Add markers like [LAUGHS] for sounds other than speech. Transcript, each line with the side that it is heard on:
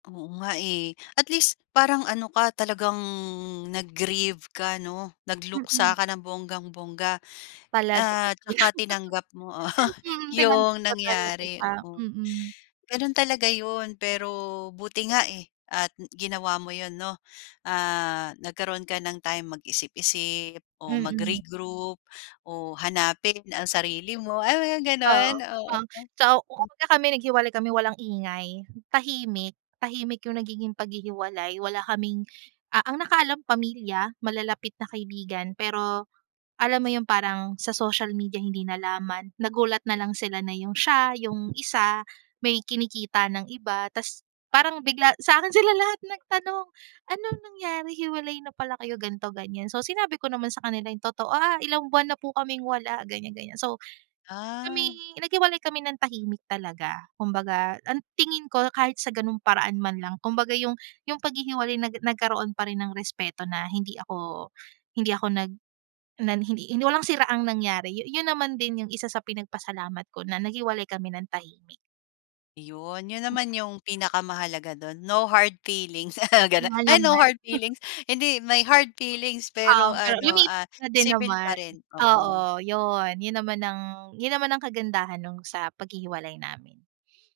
left: Oo nga eh. At least, parang ano ka, talagang nag-grieve ka, 'no? Nagluksa
right: Mm.
left: ka ng bonggang-bongga
right: Talaga.
left: at
right: [LAUGHS]
left: saka tinanggap mo, oo [CHUCKLES]
right: Mm, tinanggap
left: yung
right: ko talaga
left: nangyari,
right: siya,
left: oo.
right: mm.
left: Ganun talaga yun, pero buti nga, eh, at ginawa mo yun 'no. Ah, nagkaroon ka ng time mag-isip-isip o
right: Mm.
left: magre-group o hanapin ang sarili mo, ah, mga
right: Oo.
left: ganun, oo.
right: Um, so,
left: Mm.
right: [UNINTELLIGIBLE] kami naghiwalay kami, walang ingay. Tahimik, tahimik yung nagiging paghihiwalay. Wala kaming, ah, ang nakaalam pamilya, malalapit na kaibigan. Pero alam mo yun, parang sa social media hindi nalaman. Nagulat nalang sila na yung siya, yung isa, may kinikita ng iba. Tapos parang bigla sa akin sila lahat nagtanong. "Anong nangyari? Hiwalay na pala kayo? Ganto, ganyan." So, sinabi ko naman sa kanila yung totoo, "Ah, ilang buwan na po kaming wala, ganyan ganyan." So, kami
left: Ah.
right: naghiwalay kami ng tahimik talaga. Kung baga, ang tingin ko, kahit sa ganung paraan man lang kung baga, yung yung paghihiwalay na nagkaroon pa rin ng respeto na hindi ako hindi ako nag na hi hindi hindi, walang siraang nangyari. Yun naman din yung isa sa pinagpasalamat ko na naghiwalay kami ng tahimik.
left: Yun, yun
right: [UNINTELLIGIBLE]
left: naman yung pinakamahalaga dun. No hard feelings, sabay
right: Oo
left: ganun.
right: nga
left: Ay, no
right: naman. [CHUCKLES]
left: hard feelings. Hindi may hard feelings,
right: Um,
left: pero
right: pero
left: ano,
right: lumiit
left: ah,
right: na din
left: sibil
right: naman.
left: pa rin, oo.
right: Oo, yun. Yun naman ang yun naman ang kagandahan nung sa paghihiwalay namin.